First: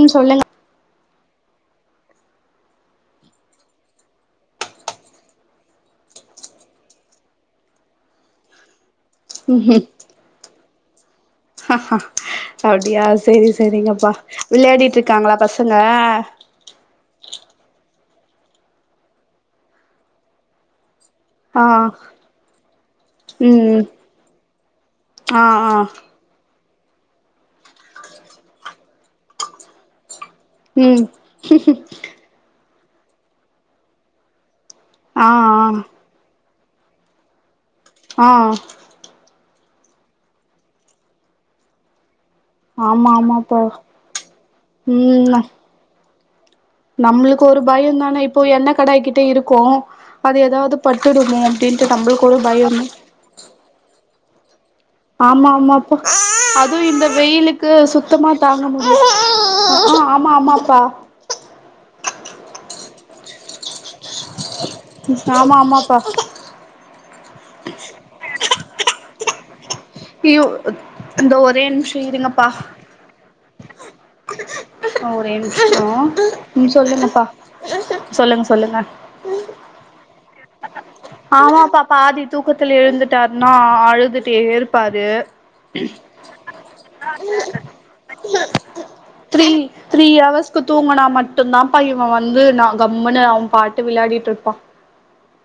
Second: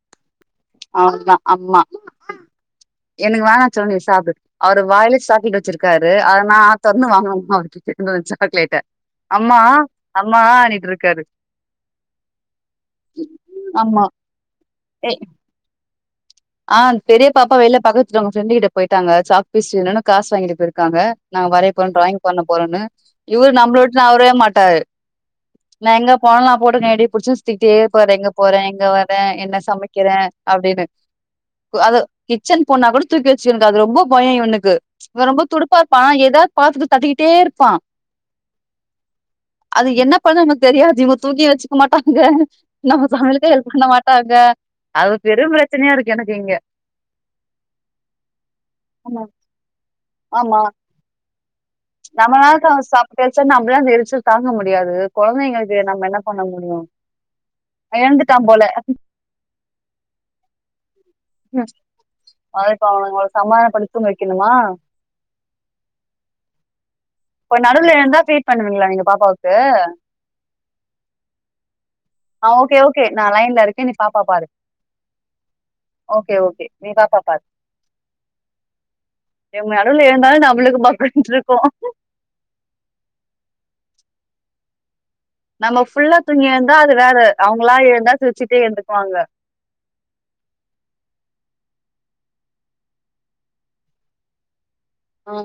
உம் சொல்லுங்க ஆம்மா அம்மா எனக்கு வேணா செல்லோம் நீ சாப்டு அவரு வாய்ல சாக்லேட் வச்சிருக்காரு நா ஆ தொறந்து வாங்குவமா அவருக்கு சாக்லேட்ட அம்மா அம்மா அனிட்டு இரு கரெட் ஹஹ அப்படியா சரி ஆமா சரிங்கப்பா விளையாடிட்டு ஏ இருக்காங்களா பசங்க ஆ பெரிய பாப்பா வெளில பக்கத்துட்டுங்கஃப்ரெண்டு கிட்ட போய்டிட்டாங்க சாக்பீஸ் இல்லனு காசு வாங்கிட்டு போயிருக்காங்க நா ஆ வரைய போறேன் டிராயிங் பண்ண போறன்னு இவரு நம்மள ம் விட்டு நவரவே மாட்டாரு ஆ ஆ நான் எங்க போனா கூட நைட்டிய புடிச்சி சுத்திட்டே இருப்பாரு எங்க போறன் எங்க வரேன் என்ன சமைக்கிறேன் அப்டின்னு ம் அது கிச் ச்சன் போனா கூட தூக்கி வச்சி இருக்கு அது ரொம்ப பயம் இவனுக்கு ஆ ரொம்ப துடுப்பா ஆ இருப்பான் எதாது பாத்துரத்த தட்டிக்கிட்டே இருப்பான் ஆஹ் அது என்ன பண்ண எனக்கு தெரியாது இவ தூங்கி வச்சுக்க மாட்டா நம்ம ஆமா சமையழுக்கு ஆமாப்பா ஹெல்ப் பண்ண மாட்டாங்க அது ம் பெரும் பிரச்சனையா இருக் எனக்கு எங்க நம்மளுக்கு ஒரு பயம் தானே இப்போ எண்ண ஆமா கடாய்கிட்டே இருக்கோ அது ஆமா எதாவது பட்டுமோ அப்படின்ட்டு நம்மளுக்கு ஒரு நம்மளால பயம் சாப்ட்டு வச்சா நம்மளா அந்த எரிச்சல் தாங்க மாட் ஆமா ஆமாப்பா அதுவும் இந்த வெயிலுக்கு சுத்தமா எழுந்துட்டான் போல தாங்க முடியும் ஆமா ஆமாப்பா ம் அத இப்ப அவன சமதானப்படுத்தி தூங்க வைக்கணுமா ஆமா ஆமாப்பா இப்ப நடுவுல எழுந்தா ஃபீட் பண்ணுவீங்ளா நீங்க பாப்பாவுக்கு அய்யயோ இந்த ஒரே நிம்சோ இருங்கப்ப ஆ ஓகே ஓகே நா லைன்ல இருக்கே நீ பாப்பா பாரு ஒரே நிம்சோ ஓகே ஓகே உம் நீ பாப்பா சொல்லுங்கப்பா பாரு சொல்லுங்க சொல்லுங்க இவங்க நடுவுல எழுந்தாலு நம்மளுக்கு பக்குனு இருக்கு ஆமாப்பா பாதி தூக்கத்ல எழுந்துட்டார்னா அழுதுட்டே ப்பாது நம்ம ஃபுல்லா தூங்கி எழுந்தா அது வேற அவுங்ளா எழுந்தா சிரிச்சிட்டே எந்துக்வாங்க த்ரீ அய்யோ இவ வந்து கம்ன்னு அவ பாட்டு விளாடிட்டு இருப்பா ஹ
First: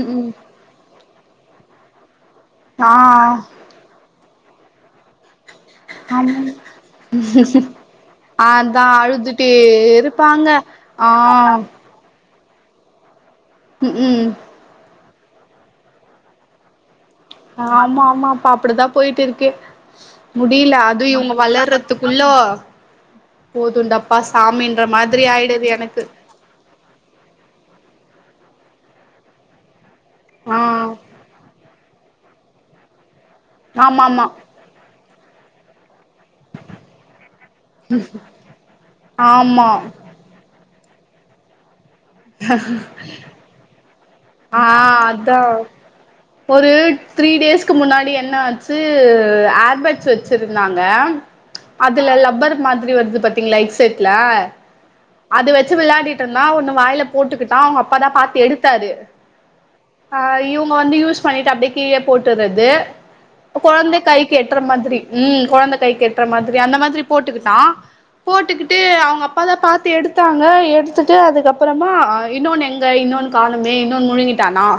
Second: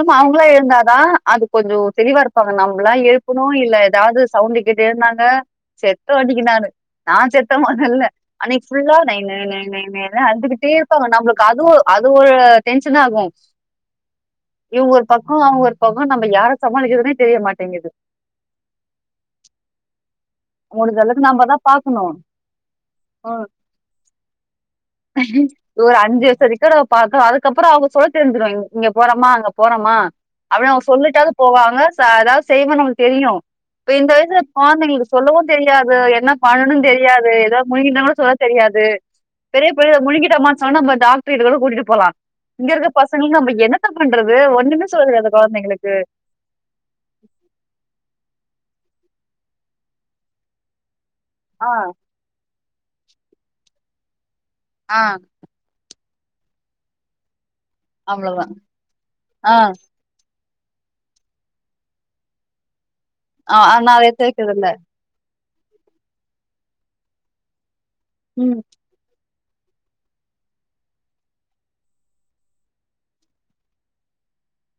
ம் ம் அவங்ளா எழுந்தாதா அது கொஞ்சோ தெளிவா இருப் ப்பாங்க ஆ நமல்லா எழுப்னோ இல்ல ஏதாவது சவுண்ட கேட்டு எழுந்தாங்க செத்தோ அன்னைக்கு ஆம் நானு நா செத்த மொதல்ல அன்னைக்கு அதா புல்லா நை நை அழுதுட்டே நை நை நை இருப்பாங்க அழுதுகிட்டே இருப்பாங்க ஆ நம்ளுக்கு அது அது ஒரு டென்ஷன் ஆகு உம் உம் க ஒரு பக்கோ அவுங்க ஒரு பக்ககோ நம்ம யார சாமாளிக்றதுணே ஆமா ஆமா ப்பா அப்டிதா போய்ட்டு இருக்கு முடில அவுங்ளுக்கு அது எல்லாத்தையு இவங்க நம்மதா பாக்ணு வளர்றதுக்குள்ள உஹ் போதுண்டப்பா சாமின்ற மாதிரி ஆயிடுது ஒரு எனக்கு அஞ்சு வயசு வரைக்கு நம்ம பாக்கனு அதுக்கப்ரோ அவுங்க சொல்ல தெரிஞ்சிருவாங்க இங்க போறமா அங்க போறோமா அப்டின்னு அவுங்க ஆ சொல்லிட்டாவுது போவாங்க அதாது செய்வே நம்லுக்கு தெரியு இப்ப இந்த ஆமாமா ஆமா வயசு கொழந்தைங்களு சொல்லவு தெரியாது என்ன பண்ணனு தெரியாது ஏதாவது முழுங்கிட்டா கூட சொல்ல தெரியாது பெரிய ஆமா பெரிய முழுங்கிட்டமா சொன்ன நம்ம டாக்டர் கிட்ட கூட கூட்டிட்டு போல போலா இங்க இருக்க பசங்ளுக்கு நம் என்னத்த பண்ண ஆஹ் அதா ஒரு த்ரீ டேஸ்கு முன்னாடி என்ன ஆச்சு ஏர்பட்ஸ் வச்சிருந்தாங்க ஆ அதுல லப்பர் மாதிரி வருது பாத்தீங்ளா ஹெட் செட்ல ஆ அது வச்சு விளாடிட்டு தா ஒன்னு வாய்ல போட்டுக்கிட் அதா அவுங்க அப்பாதா பாத்து எடுத்தாரு ஆஹ் ஆ இவுங்க வந்து யூஸ் பண்ணிட்டு அப்டியே கீழே போட்டுறது ஆ நா குழந்தை அத கை எடுத்து வைக்கிறது கேட்டுற இல்ல மாதிரி உம் குழந்தை கை கட்டுற மாதிரி அந்த மாதிரி போட்டுக்கிட்டான் ம் போட்டுக்கிட்டு அவுங்க அப்போ அத பாத்து எடுத்தாங்க எடுத்துட்டு அதுக்கப்புறமா இன்னொனு எங்க இன்னொனு காணமே இன்னொன்னு முழங்கிட்டானா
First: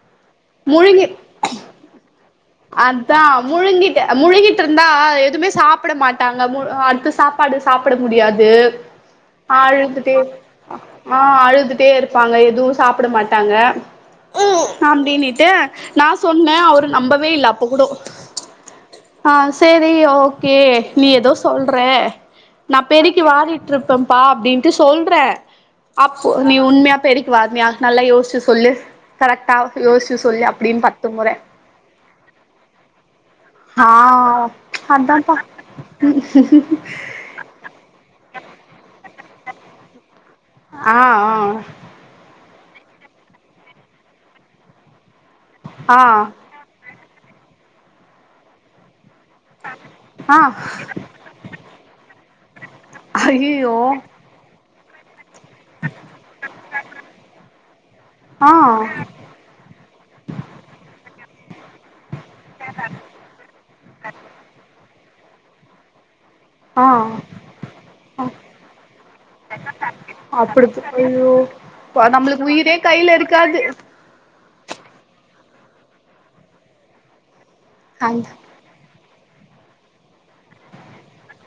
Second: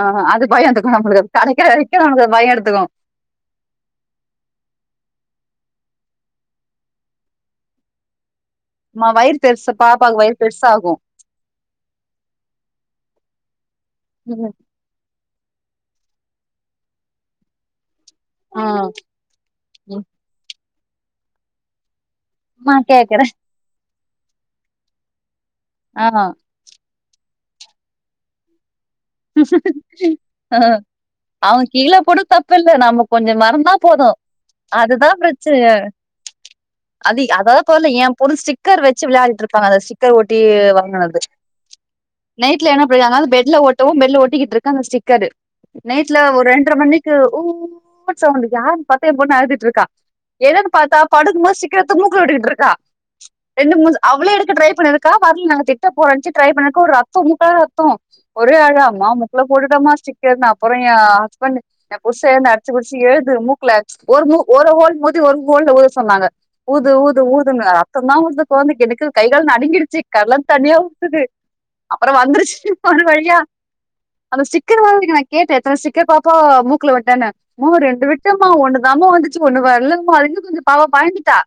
ஆ அது பயோ எடுத்துக்கு முழுங்கி நம்மளுக்கு கெடைக்கிற வரைக்கு நம்மளுக்கு அது பயோ எடுத்துக்கு அதான் முழுங்கிட்டு முழுங்கிட்டு இருந்தா எதுவுமே சாப்பிட மாட்டாங்க அடுத்து சாப்பாடு சாப்பிட முடியாது ஏப் மா வயிறு பெருசு அழுட்டே பாப்பாக்கு வயிறு பெருசாகு ஆஹ் அழுதுட்டே இருப்பாங்க எதுவும் சாப்பிட மாட்டே தாங்க ம் ஊம் நாம்டனிச் என் நான் சொன்னேன் அவர் நம்பவே இல்லை அப்போ கூட ஆ ஆஹ் சரி ஓகே நீ ஏதோ சொல்கற சும்மா நான் பெருக்கு கேக்குறே வாடிட்டு இருப் இப்பப்பா அப்படின்ட்டு சொல்ற ஆ அ நீ உமே பெருக்கி வாரனியா நல்ல யோசி சொல்லு சொல்லு ஹ் அப்டின்னு பத்து முற அவங்க கீழே போடும் தப்பு இல்ல நம்ம கொஞ்சம் மரந்தான் ஆ போதும் அதுதான் அதான்ப்பா பிரச்சனை அது அததான் போரல என் பொதும் ஸ்டிக்கர் வச்ச விளாடிட்டு இருப்பா அதை த்தை ஓட்டி ஆ வாங்கினது ஆ நைடல என்ன பா பெட்ல ஓ மல்ல ட்டிட்டு இருக்க அந்த சி இருக்காரு ஆ நைட்ல ஒரு இண்டரை மணிக்கு ஓவர் சவுண்டு யாரு ப அருதிட்டு இருக்கா ஆ ஏனன்னு பார்த்தா படுகுமோது சீக்கிரத்த மு ட்டுக்கிட்டு இருக்கா ரெண்டு ஐயயோ மூ அவ்ளோ எடுக்கே ட்ரை போதுக்கா பால நாங்க திட்ட போறந்துச்சு ட்ரை பண்ணற ஒரு ரத்தம் முக்கள ரத்தம் ஒ ஆ ஆழ அம்மா முக்குள போட்டுட்டமாஸ்டிக்கர் அப்புறம் என்ன் ஆஹஸ்பெண்டு உஷ அடிச்சுபடிச்ச எழுது மூக்கல ஒரு [unintelligible] தி ஒரு கோல்ல ஊத சொன்னாங்க ஆ ஊது ஊது ஊது ரத்த தா குழந்தக்கி எனக்கு கை கால் நடுங்கிடுச்சு கன்லந் அப்படி தன்னியா ஊத்துது ஐயோ அப்றோ நம்மளுக்கு வந்துருச்சு உயிரே போன கையில வழி கா இருக்காது அங்க சிக்கன வீங்கி எத்தன சீக்கர் பாப்பா மூக்ல விட்டான சும்மா ரெண்டு அந்த விட்டமா ஒண்ணுதாம வந்துச் ச்சி ஒன்னு வரலங்மாலுமே கொஞ்சோ பாவ பயந்துட் டா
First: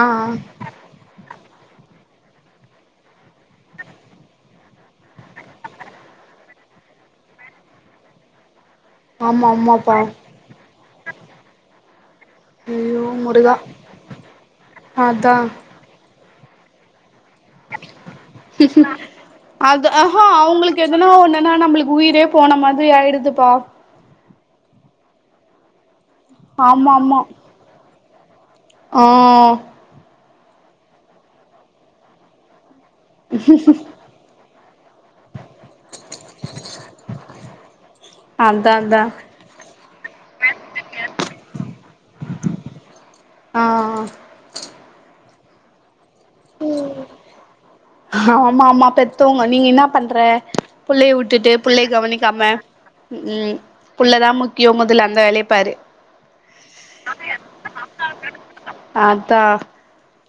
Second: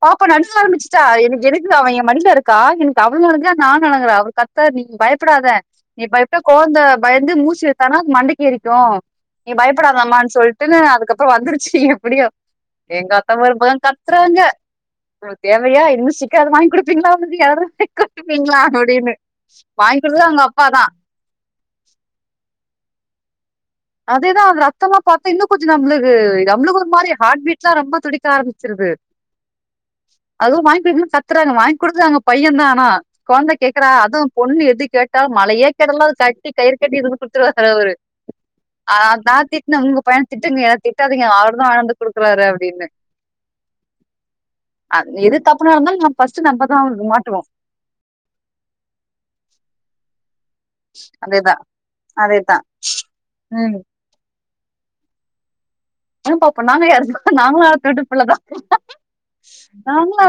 ஆ பாப்பா நடுங்க ஆரம்பிச்சிட்டா எனக் எனக் இல்ல அவ ஏ மடில இருக்கா எனக்கு அவளு அழுங்குறா நானு அழுங்குற அவள் கத்த நீ பயப்படாத நீ பயப் ட்டா கொழந்த பயந்து மூச்சு இழுத்தானா அது மண்டக்கி ஏறி டும் ஆமா நீ ஆமாப்பா பயப்படாதமானு சொல்ட்டுனு அதுக்கப்றோ வந்துருச்சு அப்டியா ஐயோ எங்க அத்த முருகா ஒரு பக்கம் கத்துறாங்க உங்ளுக்கு அதா இந்த தேவையா ஊசி கே அது வாங்கி குடுப்பீங்களா து யாரு கட்டுப்பீங்ளா அப்டினு வாங்கிக் குடுத்தது அவுங்க அப்பாதான் ஒன்னுனா நம்மளுக்கு உயிரே போன மாதிரி ஆயிடுது பா அதேதா அது ரத்தலா பாத்த இன்னு கொஞ்சோ நம்ள இது நம்ளுக்கு ஒரு ஆமா மாரி ஆமா ஹார்ட் பீட்லா ரொம்ப துடிப் க்க ஆரம்பிச்சிருது ஆ அதுவு வாங்கிட்டு வந்து கத்றாங்க வாங்கி குடுத்தது அவுங்க பையன்தா ஆனா கொழந்த கேக்றா அதுவு பொண்ணு எது கேட்டா மலையே கேட்டாலு அது கட்டி கயிற் கட்டி இதுனு குடுத்துருவாரு அவரு அதா திட்ன உங்க பையன திட்டுங்க ஏ திட்டாதிங்க அவர் தா வாந்து குடுக்கறாரு அப்டினு ஆ ஆ தப்பு நடந்தாலு நம் ஆமாமா பெத்தோவோங்க நீ இங்க என்னா பண்ற புள்ளைய உட்டுட்டு அதேதான் புள்ளைய கவனிக்காம அதேதான் ம் புள்ளதா முக் போய் மொதல்ல அந்த வேலய பாரு என்ன பாப்பா நாங்க யாரு நாங்களு அடுத்தவீட்டு புள்ளதா அதா நாங்களு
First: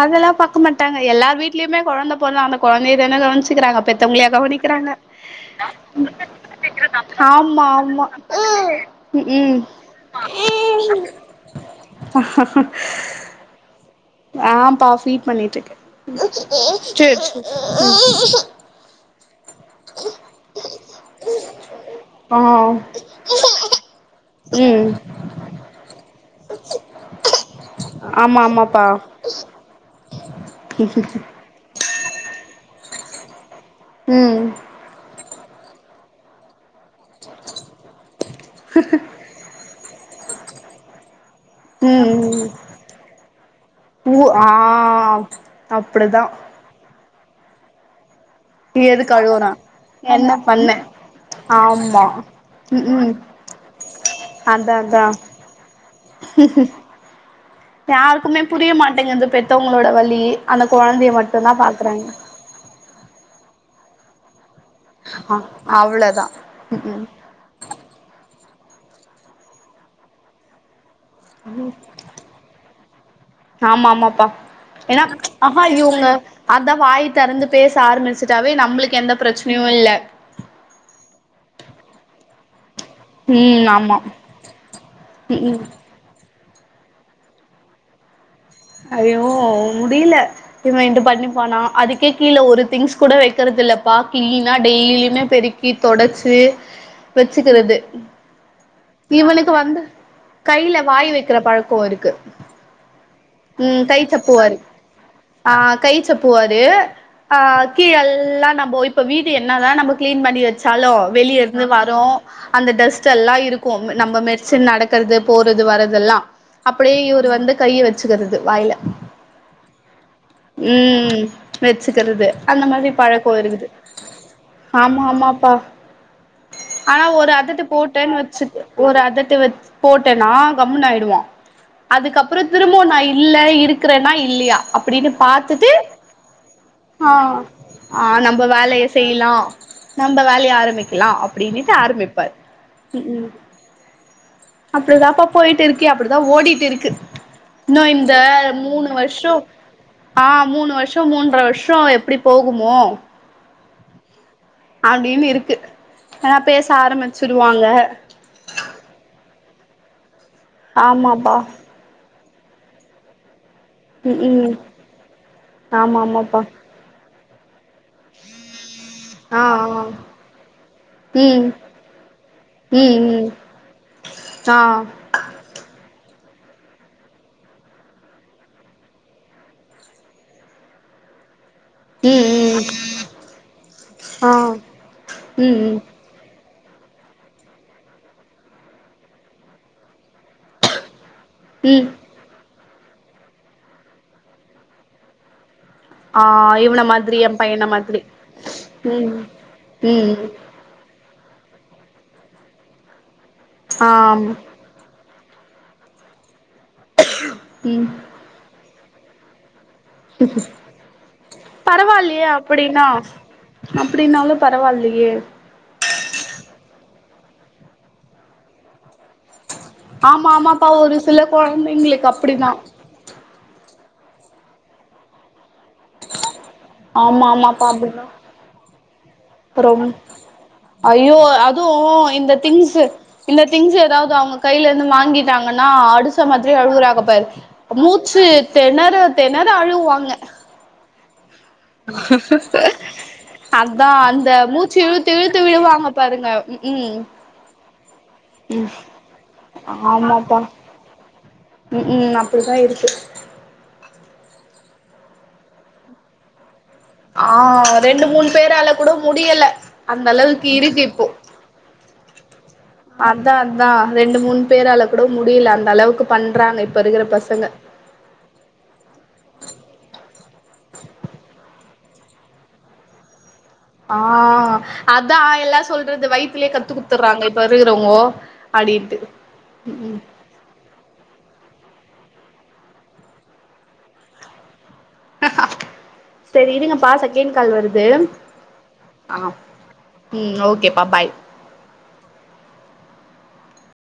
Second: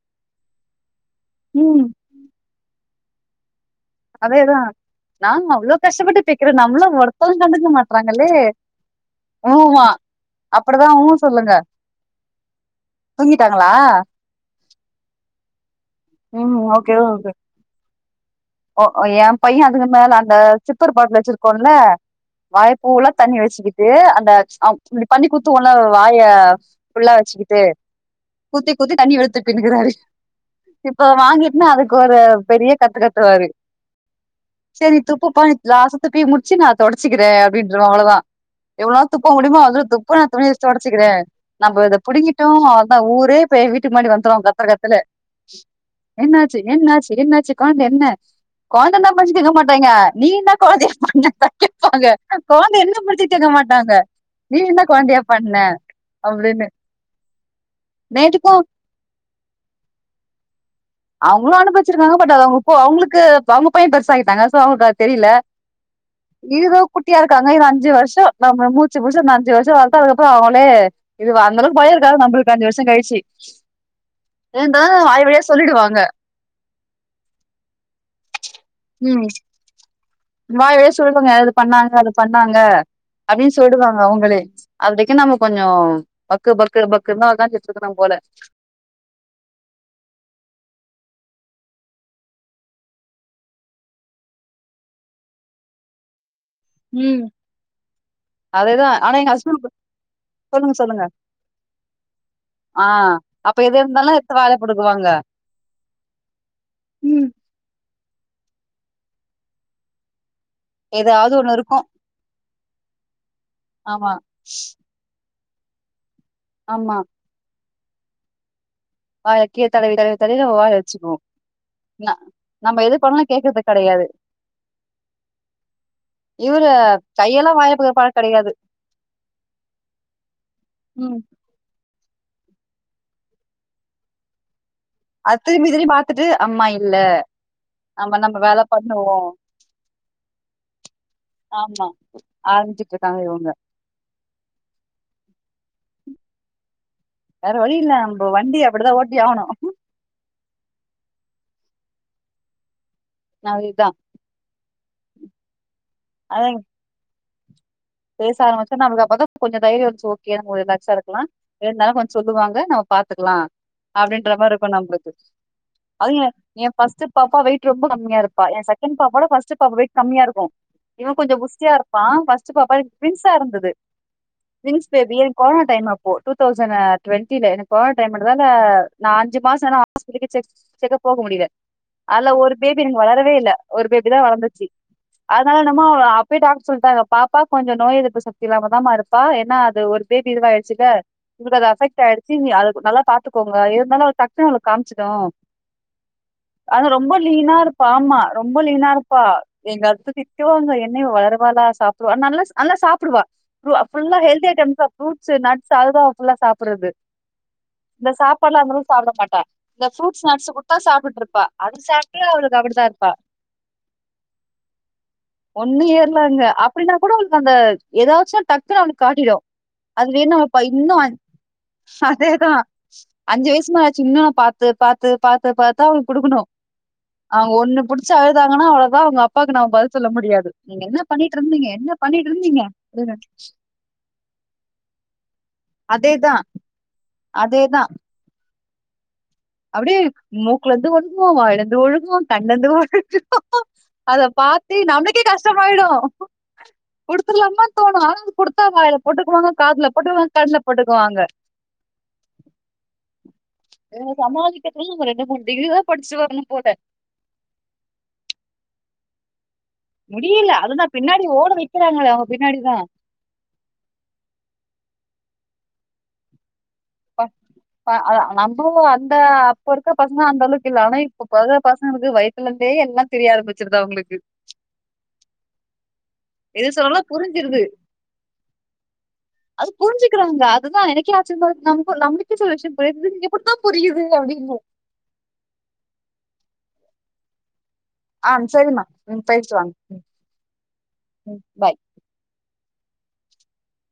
அதெல்லா பாக்க மாட்டாங்க எல்லா வீட்லயுமே ம் கொழந்த பொறந்தா அந்த கொ கொழந்தயதானே கவனிச்சிக்கிறாங்க பெத்தவங்களேய அதேதான் கவனிக்கிறாங்க நாங்க அவ்வளவு கஷ்டப்பட்டு பேக்கிறோம் நம்மளும் ஒருத்தவங்க ஆமா கண்டுக்க ஆமா மாட்றாங்களே உ உம் ஆமா அப்படிதான் ஊ சொல்லுங்க தூங்கிட்டாங்களா ஃபீட் பண்ணிட்ருக்கே சேர் சேரி ஒ ஓ ஏம் பைய அதுக்கு மேல அந்த சிப்பர் பாட்டுல வெச்சிருக்கோல்ல ஆ வாய பூல தண்ணி வெச்சிகீட்டு அந்த ஆல் ம் இப்டி பண்ணி குத்து வாய ஃபுல்லா வெச்சிக்கிட்டு ஆமா குத்தி ஆமாப்பா குத்தி தண்ணி வெலு துப்பினிக்குராரு இப்ப வாங்கிட்னா அதுக்கு ஒரு பெரிய கத்து கத் சரி ம் செரி துப்புபா நீ லாச துப்பி முடிச்சி நா தொடச்சிகிற அப்டின்றவ அவ்ளோதா எவ்ளோ துப்ப முடியுமோ அத து ப்ப நா துணி தொடச்சிக்கிறே நம்ம இதை ம் புடிங்கிட்டோ அதா ஊரே பேய் வீட்டுக்கு முன்னாடி ஊ வந்துரு ஆ கத்துரகத்துல அப்டிதா என்னாச்சு என்னாச்சி என்னாசிகான்டு என்ன நீ கொழந்தே என்னா எதுக்கு படிச்சு கேக்க அழுவுறா மாட்டாங்க நீ என்ன குழந்தைய பண்ண ஆமா தக்கிப்பாங்க குழந்தை ம் என்ன ம் படிச்சு கேக்க மாட்டாங்க நீ அதா என்ன அதா குழந்தையா பண்ண அப்டின்னு யாருக்குமே புரிய மாட்டேங்கது பெத்தவங்களோட வலி அந்த கொழந்தேய அவுங்களு அனுபச்சிருக்காங்க பட் அது அவங்க இப்ப அவுங்குளுக்கு அவுங்க பைய பெர்சாயிட்டாங்க சோ அவுங்களுக்கு அது தெரியல ஆ அவ்ளதா இரு ம் ம் குட்டியா இருக்குறாங்க இவ அஞ்சு வருஷோ நம்ம மூச்சு புடுச்சு இன்னு அஞ்சு வருஷோ வளத்தா அதுக்கப்றோ அவுங்களே இதுவா அந்தளவுக்கு பய இருக்காது நம்முளுக்கு அஞ்சு வருஷோ கழிச்சு ஏ இந்த வாய வழியாஸ் ஹ இவங்க அதா வாய் திறந்து பேச ஆரம்பிச்சுடாவே நம்மளுக்கு எந்த ம் பிரச்சனையு இல்ல வாய் வழியா சொல்லுவாங்க அது பண்ணாங்க அப்டின்னு ம் ஆமா சொல்லுவாங்க அவுங்களே அது வரேக்கு நம்ம ம் ம் கொஞ்சோ பக்கு பக்கு பக்கு தா உக்காந்து இருந்துருக்குனு போல ஐயோ முடியல இவன் இந்து பண்ணிப்பானா அதுக்கே கீழே ஒரு திங்ஸ் கூட வெக்கறதில்ல பாக் கிழீனா டெய்லியுமே பெருக்கி தொடேச்சு ம் வச்சுக்கிறது அதேதான். ஆனா எங்க இவனுக்கு ஹஸ்பண்ட் வந்து சொல்லுங்க, கையில சொல்லுங்க. வாய் வெக்கிற பழக்கோ இருக்கு ஆ அப்ப எது உம் இருந்தாலும் எடுத்து வாயில கைச்சப்புவாரு போட்டுக்குவாங்க. ஆஹ கைச்சப்புவாரு ம். ஆஹ கீழல் ல்லா நம்ம இப்ப வீடு என்ன தா நம்ம கிளீன் பண்ணி வெ சலோ ஏதாவது வெளியே ஒண்ணு இருந்து இருக்கும். வரு அந்த டஸ்ட் எல்லா இரு இருக்கு ஆமா, நம்ம மெடிசன் நடக்குர்து போறது வரதெல்லா ஆமா. அப்டியே இவரு வந்து கைய வெச்சுக்கறது வாய்ல வாயில கீழ தடவி, தடவி, தடவி நம்ம வாயில வச்சுக்குவோம். உம் ந வச்சுக்கிறது அந்த நம்ம மாதிரி எது பண்ணாலும் பழக்கம் கேட்கறது இருக்குது கெடையாது. ஆமா ஆமாப்பா இவரு ஆனா ஒரு கையெல்லாம் அதட்டு வாயில போடுற பழக்கம் போட்டேன்னு வச்சு கெடையாது. ஒரு அதட்டு வ போட்டேன்னா கம்முனு ம். ஆயிடுவோன் அதுக்கப்றோ திரும்பவு நை இல்ல இருக்கறனா இல்லையா அப் அப்டின்னு அது பாத்துட்டு திரும்பி, திரும்பி பாத்துட்டு, அம்மா இல்ல. ஆ ஆ நம்ம நம்ம நம்ப வேல வேலய பண்ணுவோம். செய்லா நம்ப வேலய ஆரம்பிக்கலா அப்டின்னுட்டு ஆமா. ஆரம்பிப்பார் ஆரம்பிச்சுட்டு ம்ஹூ இருக்காங்க இவங்க. அப்டிதாப்பா போயிட்டு இருக்கு அப்டிதா ஓடிட்டு இருக்கு வேற வழி இன்னு இல்ல. இந்த நம்ம வண்டி மூணு அப்படிதான் ஓட்டி வருஷோ ஆவணும். ஆ மூணு வருஷோ மூன்ற வருஷோ எப்டி போகுமோ அதுதா அப்டின்னு இருக்கு ஆனா பேச ஆரம் பிச்சுருவாங்க பேச ஆரம்பிச்சா நமக்கு அப்பதா கொஞ்சோ தைரியோ வஞ்சோ [unintelligible] ரிலாக்ஸா இருக்கலா ஆமாப்பா இருந்தாலு கொஞ் சொல்லுவாங்க நம்ம பாத்துக்கலா ம் அப்டின்ற மாரி ம் இருக்கு நம்பளுக்கு ஆமா அது என் ஆமாப்பா என் ஃபர்ஸ்ட் பாப்பா வெ ரொம்ப கம்மியாப்பா ஏ செக்கென் பாப்போட ஆ ஃபஸ்ட்டு பாப்ப ஆ வெய்ட் கம்மியாருக்கு இவ கொஞ்ச ம் குஸ்தியா இருப்பா ஃபஸ் பப்பா எனுக் ம் ம் ட்வின்ஸா இருந்தது ஆ ரிங்ஸ் பேபி ஏ கொழனா டைம் அப் டூ தௌசண் அ ட்வெண்டில எனக் கோழ டைம்ன்டதால நா அஞ்சி மாசனா [inaudible] செக் செக்கப் போக முடியில ம் அல ஒரு ம் பேபி எனுகு வளரவே இல்ல ஒரு பேபி தா ஆ வளந்துச்சு அதுனால ம் ம் நம்மோ பெய் டாகுட் சொல்ட்டாங்க பாப்பா கொஞ்சொ நோய் எதிர்ப்பு சக்தி இல்லாமதாம்மாருப்பா ஏன்னா அது ஒரு பேபி இதுவாயிட்ச்சில உங்ளுக் அது ம் அஃபெக்ட் ஆயிட்ச்சி [unintelligible] நல்லா பாத்துக்கோங்க இருந்தாலு அவ்ளு டக்குனு அவ்ளுக் காம்ச்சிகு ஆ இவன ஆனா ரொம்ப மாதிரி என் லீனா பையன இருப்பா மாதிரி ஆம்மா ரொம்ப ம் லீனாருப்பா எங்க அத்த ம் திட்டுவாங்க என்ன இவ வளர வலா சாப் நல்லஸ் அன்லா சாப்புடுவா ரூ அ ஃபுல்லா ஆம் ஹெல்தி ஐட்டஸா ஃப்ரூட்ஸஸு நட்ஸு அதுதா ஃபுல்லா சாப் புறது ம் இந்த சாப்பாட்லா அந்தலு தாவுட மாட்டா இந்த ஃப்ரூட்ஸ் நட்ஸு குடுத்தா சாப்ட்டுட்ருப்பா அது சாப்டே பரவாயில்லையே அவுளுக் அப்புடிதா அப்டின்னா இர்ப்பா அப்டின்னாலு பரவாயில்லையே ஒன்னு ஏர்ல அங்க அப் பின்னா கூட உன்க் அந்த ஏதாச்சு டக்குனு அவ்ளுக் காட்டிடு அது ஆமா வேணா பாப்பா ஆமாப்பா இன்னு ஒரு சில கொழந்தைங்களுக்கு அதேதா அப்டிதா அஞ்சு வயசுமா சின்னவ பாத்து பாத்து பாத்து பத்து அவுங்க கொடுக்கணும் ஆமா அவுங்க ஆமாப்பா ஒண்ணு அப்டிதா புடிச்சு அழுதாங்கன்னா அவ்ளோ அவுங்க அப்பாக்கு நா பதில் சொல்ல முடியாது நீங்க என்ன பண்ணி தோ இந்த திங்ஸ் இந்த திங்ஸ் ஏதாவது அவுங்க கையில இருந்து வாங்கிட்டாங்கன்ன நா அடிச்ச அதேதா மாதிரி அழுவுரா [unintelligible] அதேதா மூச்சு தெனர தெனர அழுவாங்க கும் வாயிலந்து ஒழுகும் கண்ணந்து ஒழுகு அதா அத அந்த பாத்தி மூச்சு இழுத்து நம்மளுக்கே இழுத்து விழுவாங்க கஷ்டமாயிடும் பாருங்க ம் ம் கொடுத்துலாம தோணும் ஆனாது கொடுத்தா வாயில போட்டுக்குவாங்க காதுல போட்டுக்குவாங்க கண்ல போட்டுக்குவாங்க உம் உம் அப்படிதான் இருக்கு சம்பாதிக்கத்துல ஒரு ரெண்டு மூணுடிகிரி தான் படிச்சுட்டு வரணும் போல ஆஹ் ரெண்டு மூணு பேரால கூட முடியல அந்த அளவுக்கு முடியல இருக்கு அதுதா இப்போ பின்னாடி ஓட வைக்கிறாங்களே அவங்க பின்னாடிதா அதான் அதான் ரெண்டு மூணு பேர் அள கூட முடியல அந்த அளவுக்கு பண்றாங்க இப்ப இருக்கிற பசங்க [unintelligible] அந்த அப்போ இருக்க பசங்க அந்த அளவுக்கு இல்ல ஆனா இப்ப பசங்களுக்கு வயசுல இருந்தே எல்லா தெரியாரமிச்சி ஆஹ் அதான் எல்லா சொல்றது வை லே எது கத்து சொன்னாலும் குடுத்துறாங்கோ இப்ப புரிஞ்சிருது இருக்குறவுங்கோ அப்படின்ட்டு உம் நம் [unintelligible] நீங்க எப்படித்தான் புரியுது அப்படின்னும் சரி இருங்கப்பா செகேண்ட் கால் வருது ஆம் சரிமா ஆ ம் பேசிட்டுவாங்க ம் ஓகேப்பா பாய்